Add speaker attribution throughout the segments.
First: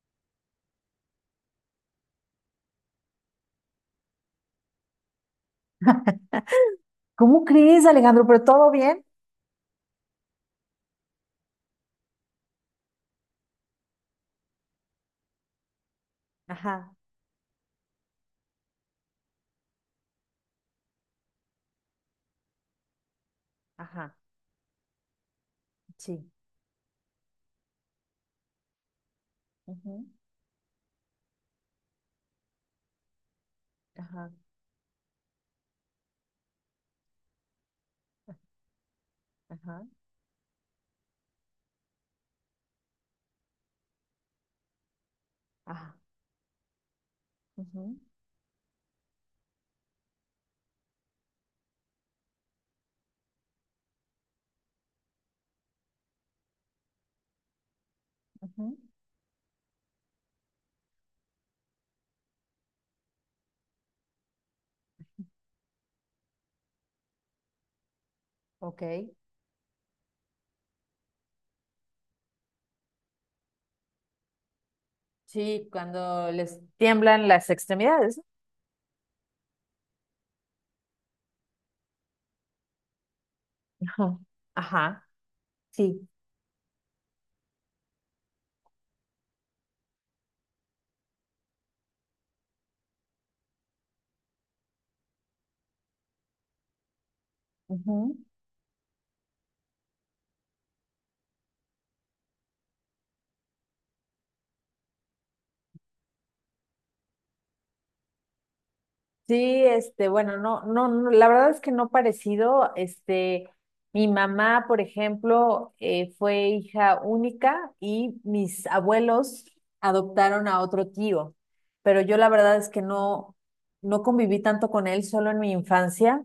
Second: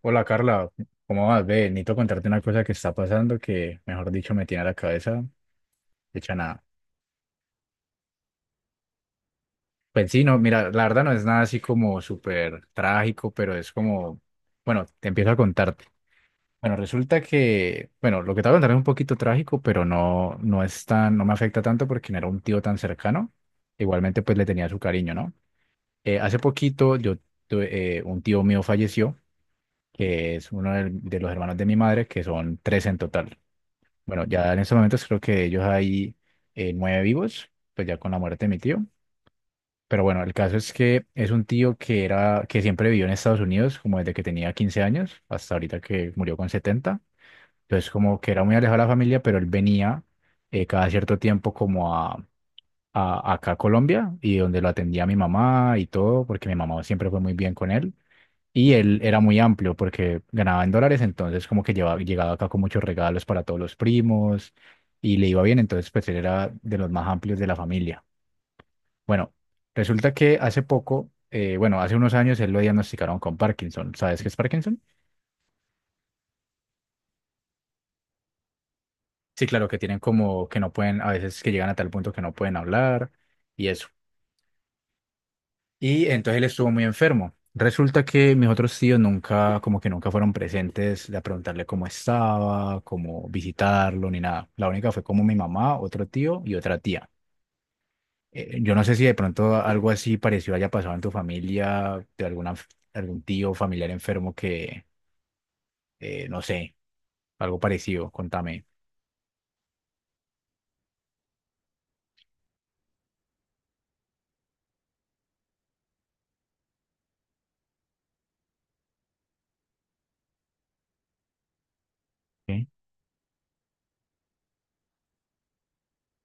Speaker 1: Hola Carla, ¿cómo vas? Ve, necesito contarte una cosa que está pasando que, mejor dicho, me tiene la cabeza hecha nada.
Speaker 2: ¿Cómo crees, Alejandro? ¿Pero todo bien?
Speaker 1: Pues sí, no, mira, la verdad no es nada así como súper trágico, pero es como, bueno, te empiezo a contarte. Bueno,
Speaker 2: Ajá,
Speaker 1: resulta que, bueno, lo que te voy a contar es un poquito trágico, pero no, no es tan, no me afecta tanto porque no era un tío tan cercano.
Speaker 2: ajá,
Speaker 1: Igualmente, pues le tenía su cariño, ¿no?
Speaker 2: sí.
Speaker 1: Hace poquito yo tuve, un tío mío falleció,
Speaker 2: Ujú,
Speaker 1: que es uno de los hermanos de mi madre, que son tres en total. Bueno,
Speaker 2: ajá,
Speaker 1: ya en ese momento creo que ellos hay nueve vivos, pues ya con la muerte de mi tío.
Speaker 2: ajá,
Speaker 1: Pero bueno, el caso es que es un tío que era, que siempre vivió en Estados Unidos, como desde que tenía 15 años hasta ahorita
Speaker 2: ajá,
Speaker 1: que murió con 70. Entonces,
Speaker 2: ujú,
Speaker 1: como que era muy alejado de la familia, pero él venía cada cierto tiempo como a acá a Colombia y donde lo atendía mi mamá y todo, porque mi mamá siempre fue muy bien con él.
Speaker 2: ujú.
Speaker 1: Y él era muy amplio porque ganaba en dólares, entonces como que llevaba, llegaba acá con muchos regalos para todos los primos y le iba bien, entonces pues él era de los más amplios de la familia.
Speaker 2: Ok.
Speaker 1: Bueno, resulta que hace poco, bueno, hace unos años él lo diagnosticaron con Parkinson. ¿Sabes qué es Parkinson?
Speaker 2: Sí, cuando les tiemblan las extremidades.
Speaker 1: Sí, claro, que tienen como que no pueden, a veces que llegan a tal punto que no pueden hablar y es.
Speaker 2: ¿No? Ajá, ajá,
Speaker 1: Y
Speaker 2: sí.
Speaker 1: entonces él estuvo muy enfermo. Resulta que mis otros tíos nunca, como que nunca fueron presentes de preguntarle cómo estaba, cómo visitarlo, ni nada. La única fue como mi mamá, otro tío y otra tía. Yo no sé si de pronto algo así parecido haya pasado en tu familia, de alguna, algún tío familiar enfermo que, no sé, algo parecido, contame.
Speaker 2: Sí, bueno, no, la verdad es que no parecido. Mi mamá, por ejemplo, fue hija única y mis abuelos adoptaron a otro tío, pero yo la verdad
Speaker 1: Ok.
Speaker 2: es que no, no conviví tanto con él, solo en mi infancia.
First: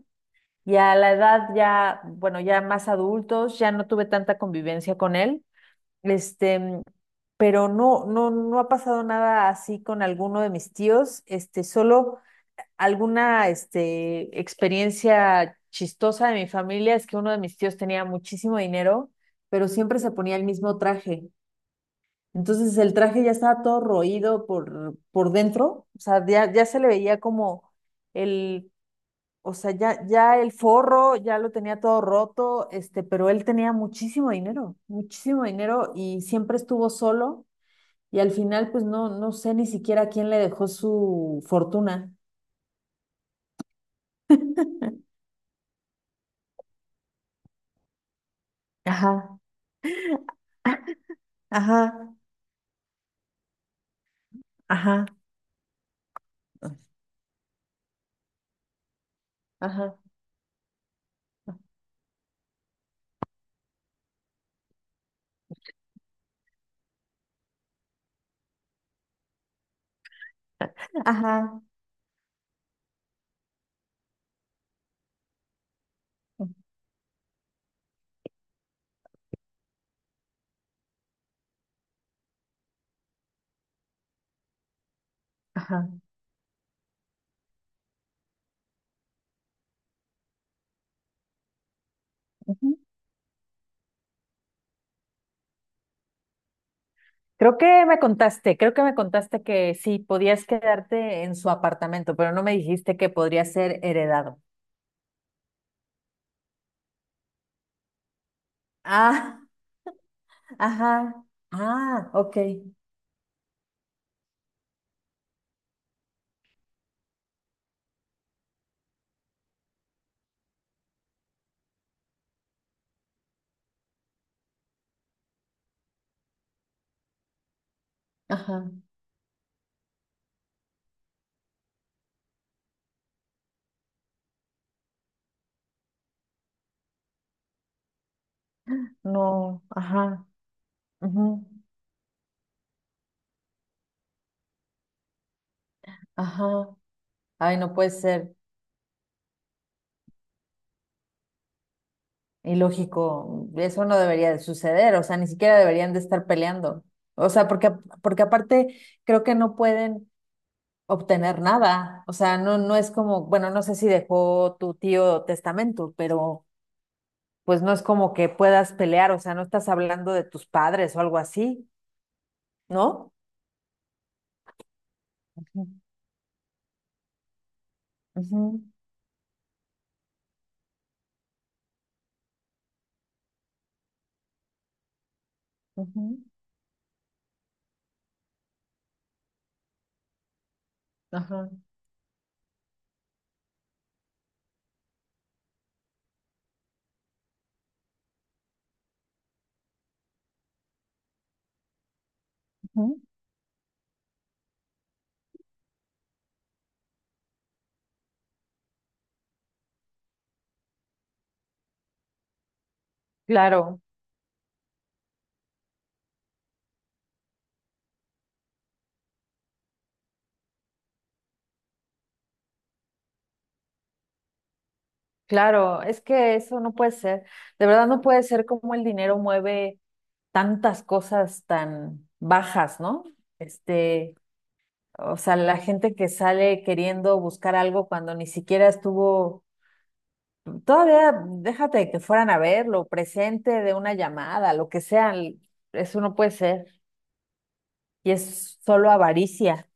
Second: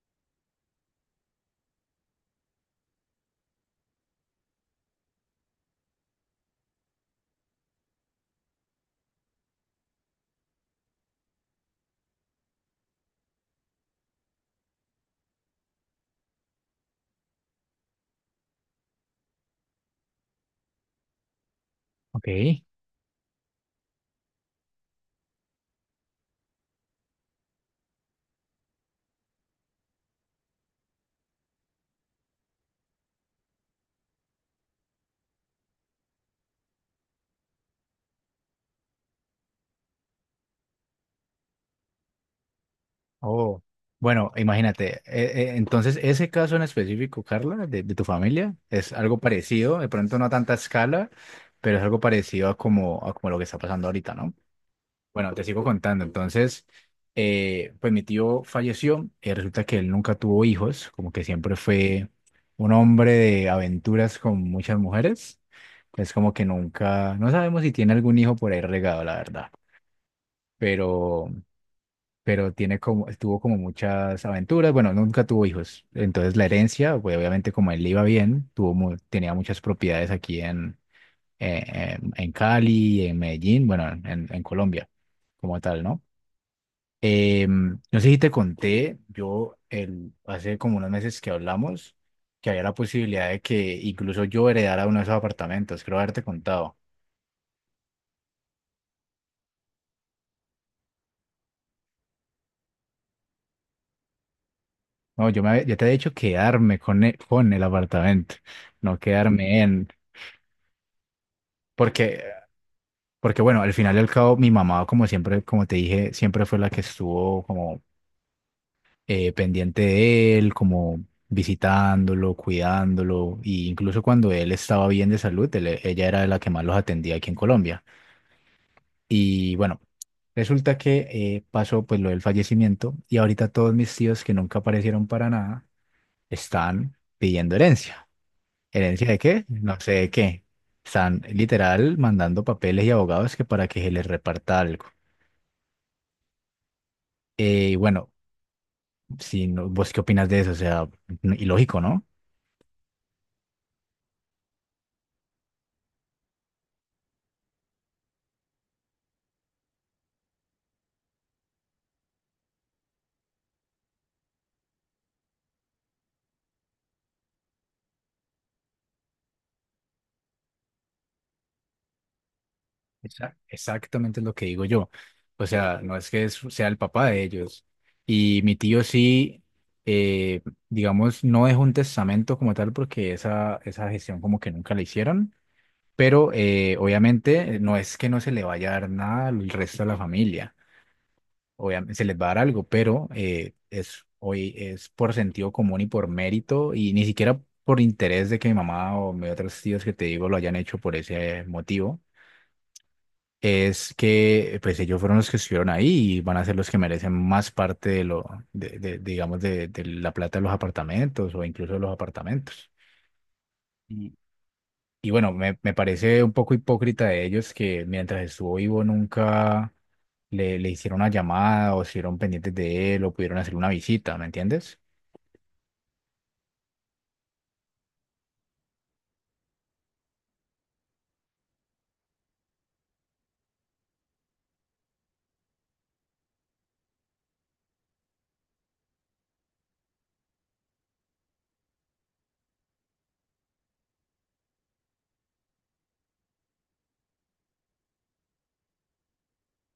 Speaker 2: Y a la edad ya, bueno, ya más adultos, ya no tuve tanta convivencia con él. Este, pero no ha pasado nada así con alguno de mis tíos. Solo alguna experiencia chistosa de mi familia es que uno de mis tíos tenía muchísimo dinero, pero siempre se ponía el mismo traje.
Speaker 1: Ok.
Speaker 2: Entonces el traje ya estaba todo roído por dentro, o sea, ya se le veía como el, o sea, ya el forro, ya lo tenía todo roto, pero él tenía muchísimo dinero y siempre estuvo solo y al final pues no, no sé ni siquiera quién le dejó su fortuna.
Speaker 1: Oh, bueno, imagínate, entonces ese caso en específico, Carla, de tu familia, es algo
Speaker 2: Ajá.
Speaker 1: parecido, de pronto no a tanta escala, pero es algo
Speaker 2: Ajá,
Speaker 1: parecido a como lo que está pasando ahorita, ¿no?
Speaker 2: ajá,
Speaker 1: Bueno, te sigo contando, entonces, pues mi tío falleció, resulta que él
Speaker 2: ajá,
Speaker 1: nunca tuvo hijos, como que siempre fue un hombre de aventuras con muchas mujeres, es como que nunca, no sabemos si tiene algún hijo por ahí regado, la verdad. Pero
Speaker 2: ajá,
Speaker 1: pero tiene como, tuvo como muchas aventuras, bueno, nunca tuvo hijos, entonces la herencia, pues obviamente como él le iba bien, tuvo, tenía muchas propiedades aquí eh, en Cali, en Medellín, bueno, en Colombia como tal,
Speaker 2: ajá.
Speaker 1: ¿no? No sé si te conté, yo el, hace como unos meses que hablamos, que había la
Speaker 2: Ujú.
Speaker 1: posibilidad de que incluso yo heredara uno de esos apartamentos, creo haberte contado.
Speaker 2: Creo que me contaste, creo que me contaste que sí, podías quedarte en su apartamento, pero no me dijiste que podría ser heredado.
Speaker 1: No, yo te he dicho quedarme con el apartamento, no
Speaker 2: Ah,
Speaker 1: quedarme en...
Speaker 2: ajá, ah,
Speaker 1: Porque
Speaker 2: ok,
Speaker 1: Porque bueno, al final y al cabo, mi mamá, como siempre, como te dije, siempre fue la que estuvo como pendiente de él, como visitándolo, cuidándolo, y incluso cuando él estaba bien de salud, ella era la que más los atendía aquí en Colombia.
Speaker 2: ajá,
Speaker 1: Y bueno, resulta que pasó pues lo del fallecimiento y ahorita todos mis tíos que nunca aparecieron para nada están pidiendo herencia. ¿Herencia de qué?
Speaker 2: no,
Speaker 1: No sé de
Speaker 2: ajá,
Speaker 1: qué. Están
Speaker 2: ujú,
Speaker 1: literal mandando papeles y abogados que para que se les reparta algo.
Speaker 2: ajá, ay, no
Speaker 1: Y
Speaker 2: puede
Speaker 1: bueno,
Speaker 2: ser
Speaker 1: sí, no, ¿vos qué opinas de eso? O sea, ilógico, ¿no?
Speaker 2: ilógico. Eso no debería de suceder. O sea, ni siquiera deberían de estar peleando. O sea, porque aparte creo que no pueden obtener nada. O sea, no, no es como, bueno, no sé si dejó tu tío testamento, pero pues no es como que puedas pelear, o sea, no estás hablando de tus padres o algo así, ¿no?
Speaker 1: Exacto. Exactamente es lo que digo yo. O
Speaker 2: Ujú,
Speaker 1: sea, no es que sea el papá de ellos. Y mi
Speaker 2: ujú,
Speaker 1: tío sí, eh, digamos, no dejó un testamento como tal porque esa gestión como que nunca la hicieron,
Speaker 2: ujú,
Speaker 1: pero obviamente no es que no se le vaya a dar nada al resto de la familia.
Speaker 2: ajá.
Speaker 1: Obviamente se les va a dar algo, pero hoy es por sentido común y por mérito y ni siquiera por interés de que mi mamá o mis otros tíos que te digo lo hayan hecho por ese motivo.
Speaker 2: Ujú.
Speaker 1: Es que pues ellos fueron los que estuvieron ahí y van a ser los que merecen más parte de lo, de, digamos, de la plata de los apartamentos o incluso de los apartamentos.
Speaker 2: Claro,
Speaker 1: Y, y bueno, me parece un poco hipócrita de ellos que mientras estuvo vivo nunca le hicieron una llamada o estuvieron pendientes de él o pudieron hacer una visita, ¿me entiendes?
Speaker 2: claro, es que eso no puede ser, de verdad no puede ser como el dinero mueve tantas cosas tan bajas, ¿no? Este, o sea, la gente que sale queriendo buscar algo cuando ni siquiera estuvo. Todavía déjate que fueran a verlo, presente de una llamada, lo que sea, eso no puede ser. Y es solo avaricia.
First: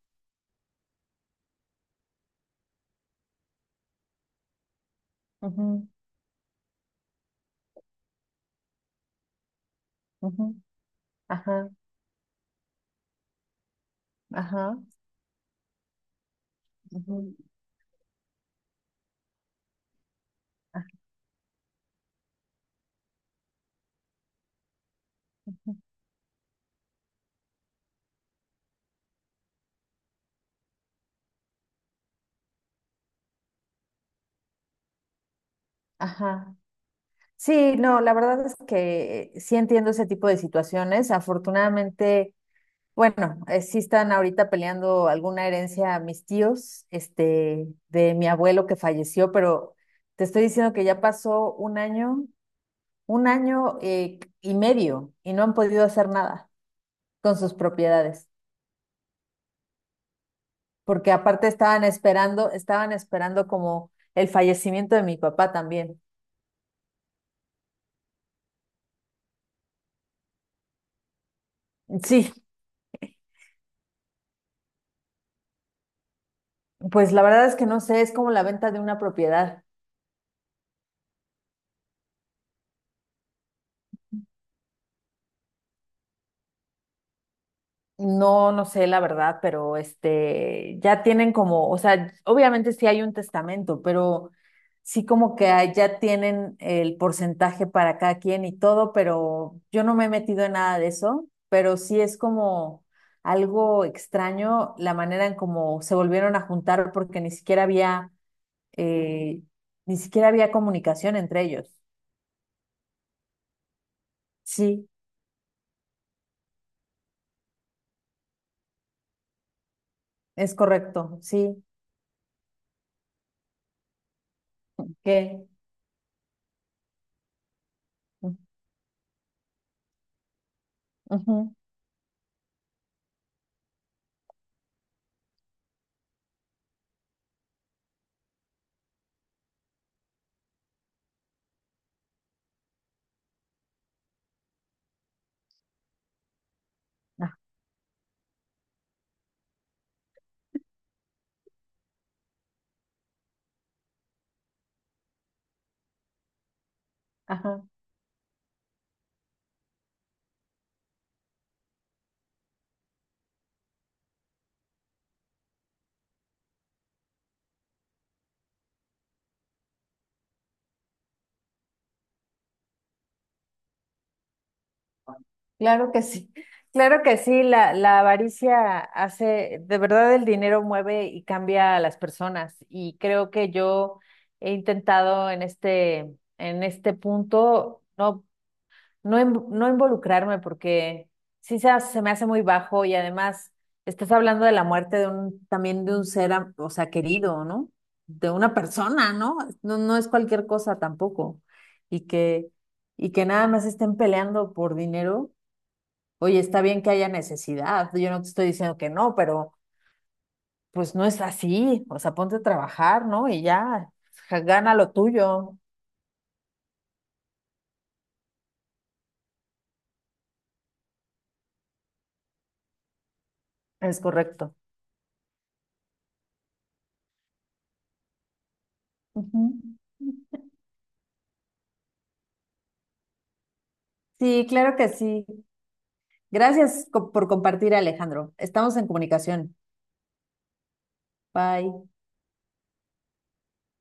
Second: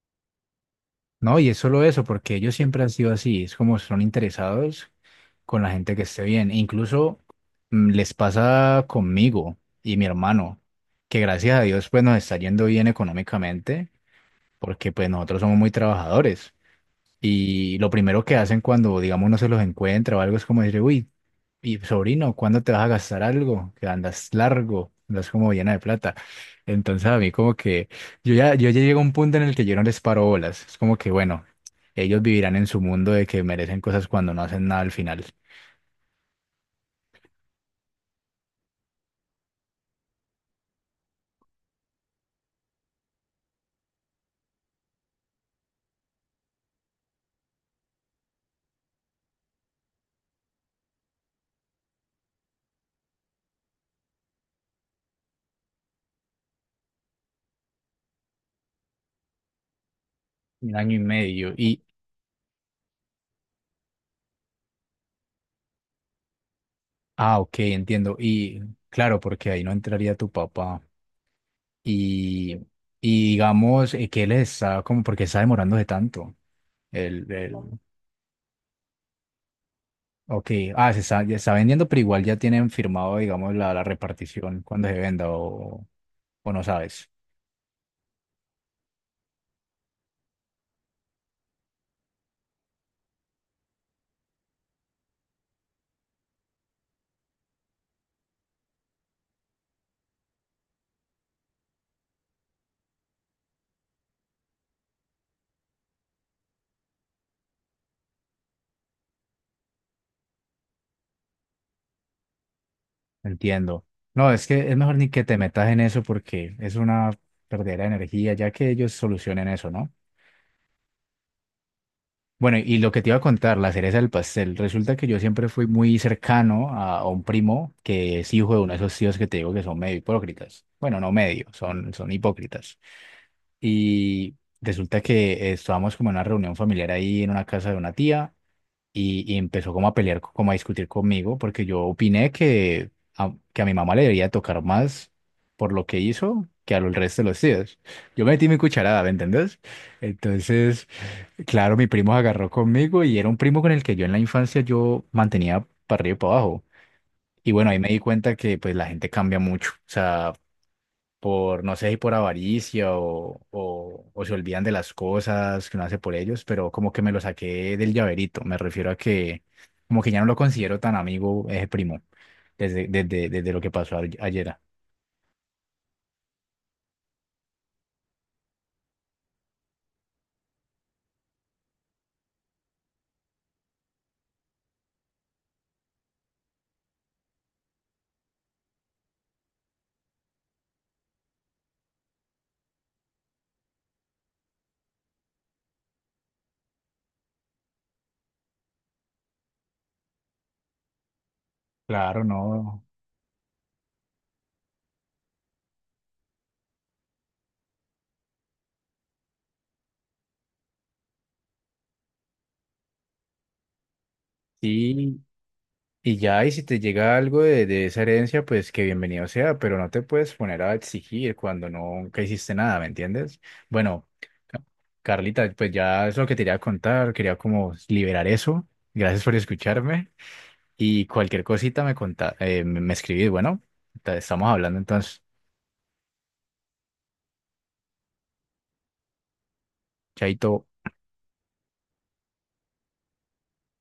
Speaker 1: No, y es solo eso, porque ellos siempre han sido así, es como son interesados con la
Speaker 2: Ujú,
Speaker 1: gente que esté bien. E incluso les pasa conmigo y mi
Speaker 2: ujú,
Speaker 1: hermano, que gracias a
Speaker 2: ajá,
Speaker 1: Dios pues nos está yendo bien económicamente,
Speaker 2: ajá,
Speaker 1: porque pues nosotros somos muy trabajadores.
Speaker 2: ujú,
Speaker 1: Y lo primero que hacen cuando, digamos, no se los encuentra o algo es como decir,
Speaker 2: ajá,
Speaker 1: uy, y sobrino, ¿cuándo te vas a gastar algo? Que andas largo, andas como llena de plata. Entonces a mí como que yo ya llego a un punto en el que yo no les paro bolas. Es como que bueno, ellos vivirán en su mundo de que merecen cosas cuando no hacen nada al final.
Speaker 2: ajá. Sí, no, la verdad es que sí entiendo ese tipo de situaciones. Afortunadamente, bueno, sí están ahorita peleando alguna herencia a mis tíos, de mi abuelo que falleció, pero te estoy diciendo que ya pasó un año y medio y no han podido hacer nada con sus propiedades,
Speaker 1: Un año y
Speaker 2: porque aparte
Speaker 1: medio. Y,
Speaker 2: estaban esperando como el fallecimiento de mi papá también.
Speaker 1: ah, ok, entiendo. Y claro, porque ahí no entraría tu papá.
Speaker 2: Sí,
Speaker 1: Y, y digamos, que él está como porque está demorándose tanto?
Speaker 2: pues la
Speaker 1: El,
Speaker 2: verdad
Speaker 1: el-
Speaker 2: es que no sé, es como la venta de una propiedad.
Speaker 1: Ok, ah, se está, ya está vendiendo, pero igual ya tienen firmado, digamos, la repartición cuando se venda o no sabes.
Speaker 2: No, no sé la verdad, pero ya tienen como, o sea, obviamente sí hay un testamento, pero sí como que ya tienen el porcentaje para cada quien y todo, pero yo no me he metido en nada de eso, pero sí es como algo extraño la manera en cómo se volvieron a juntar porque ni siquiera había, eh, ni siquiera había comunicación entre ellos.
Speaker 1: Entiendo. No, es que es
Speaker 2: Sí,
Speaker 1: mejor ni que te metas en eso porque es una perdera de energía, ya que ellos solucionen eso, ¿no?
Speaker 2: es correcto, sí,
Speaker 1: Bueno, y lo que te iba a contar, la cereza del pastel. Resulta que yo
Speaker 2: que,
Speaker 1: siempre fui muy cercano a un primo que es hijo de uno de esos tíos que te digo que son medio hipócritas. Bueno, no medio,
Speaker 2: ujú,
Speaker 1: son, son hipócritas. Y resulta que estábamos como en una reunión familiar ahí en una casa de una tía. Y empezó como a pelear, como a discutir conmigo, porque yo opiné que que a mi mamá le debería tocar más por lo que hizo que a los resto de los tíos. Yo metí mi cucharada, ¿me entendés? Entonces, claro, mi primo se agarró conmigo y era un primo con el que yo en la infancia yo mantenía para arriba y para abajo. Y
Speaker 2: ajá.
Speaker 1: bueno, ahí me di cuenta que pues la gente cambia mucho. O sea, por, no sé si por avaricia o se olvidan de las cosas que uno hace por ellos, pero como que me lo saqué del llaverito. Me refiero a que como que ya no lo considero tan amigo ese primo desde lo que pasó ayer.
Speaker 2: Claro que sí, claro que sí, la avaricia hace, de verdad el dinero mueve y cambia a las personas y creo que yo he intentado en en este punto no involucrarme porque se me hace muy bajo y además estás hablando de la muerte de un, también de un o sea, querido, ¿no? De una persona, ¿no? No, no es cualquier cosa tampoco y
Speaker 1: Claro,
Speaker 2: que,
Speaker 1: no.
Speaker 2: y que nada más estén peleando por dinero. Oye, está bien que haya necesidad, yo no te estoy diciendo que no, pero pues no es así, o sea, ponte a trabajar, ¿no? Y ya, gana lo
Speaker 1: Sí,
Speaker 2: tuyo,
Speaker 1: y ya, y si te llega algo de esa herencia, pues que bienvenido sea, pero no te puedes poner a exigir cuando nunca hiciste nada, ¿me entiendes?
Speaker 2: es
Speaker 1: Bueno,
Speaker 2: correcto.
Speaker 1: Ca- Carlita, pues ya es lo que te quería contar, quería como liberar eso. Gracias por
Speaker 2: Ujú.
Speaker 1: escucharme. Y cualquier cosita me conta, me escribís. Bueno,
Speaker 2: Sí,
Speaker 1: estamos
Speaker 2: claro
Speaker 1: hablando
Speaker 2: que
Speaker 1: entonces.
Speaker 2: sí. Gracias por compartir, Alejandro. Estamos en comunicación.
Speaker 1: Chaito.
Speaker 2: Bye.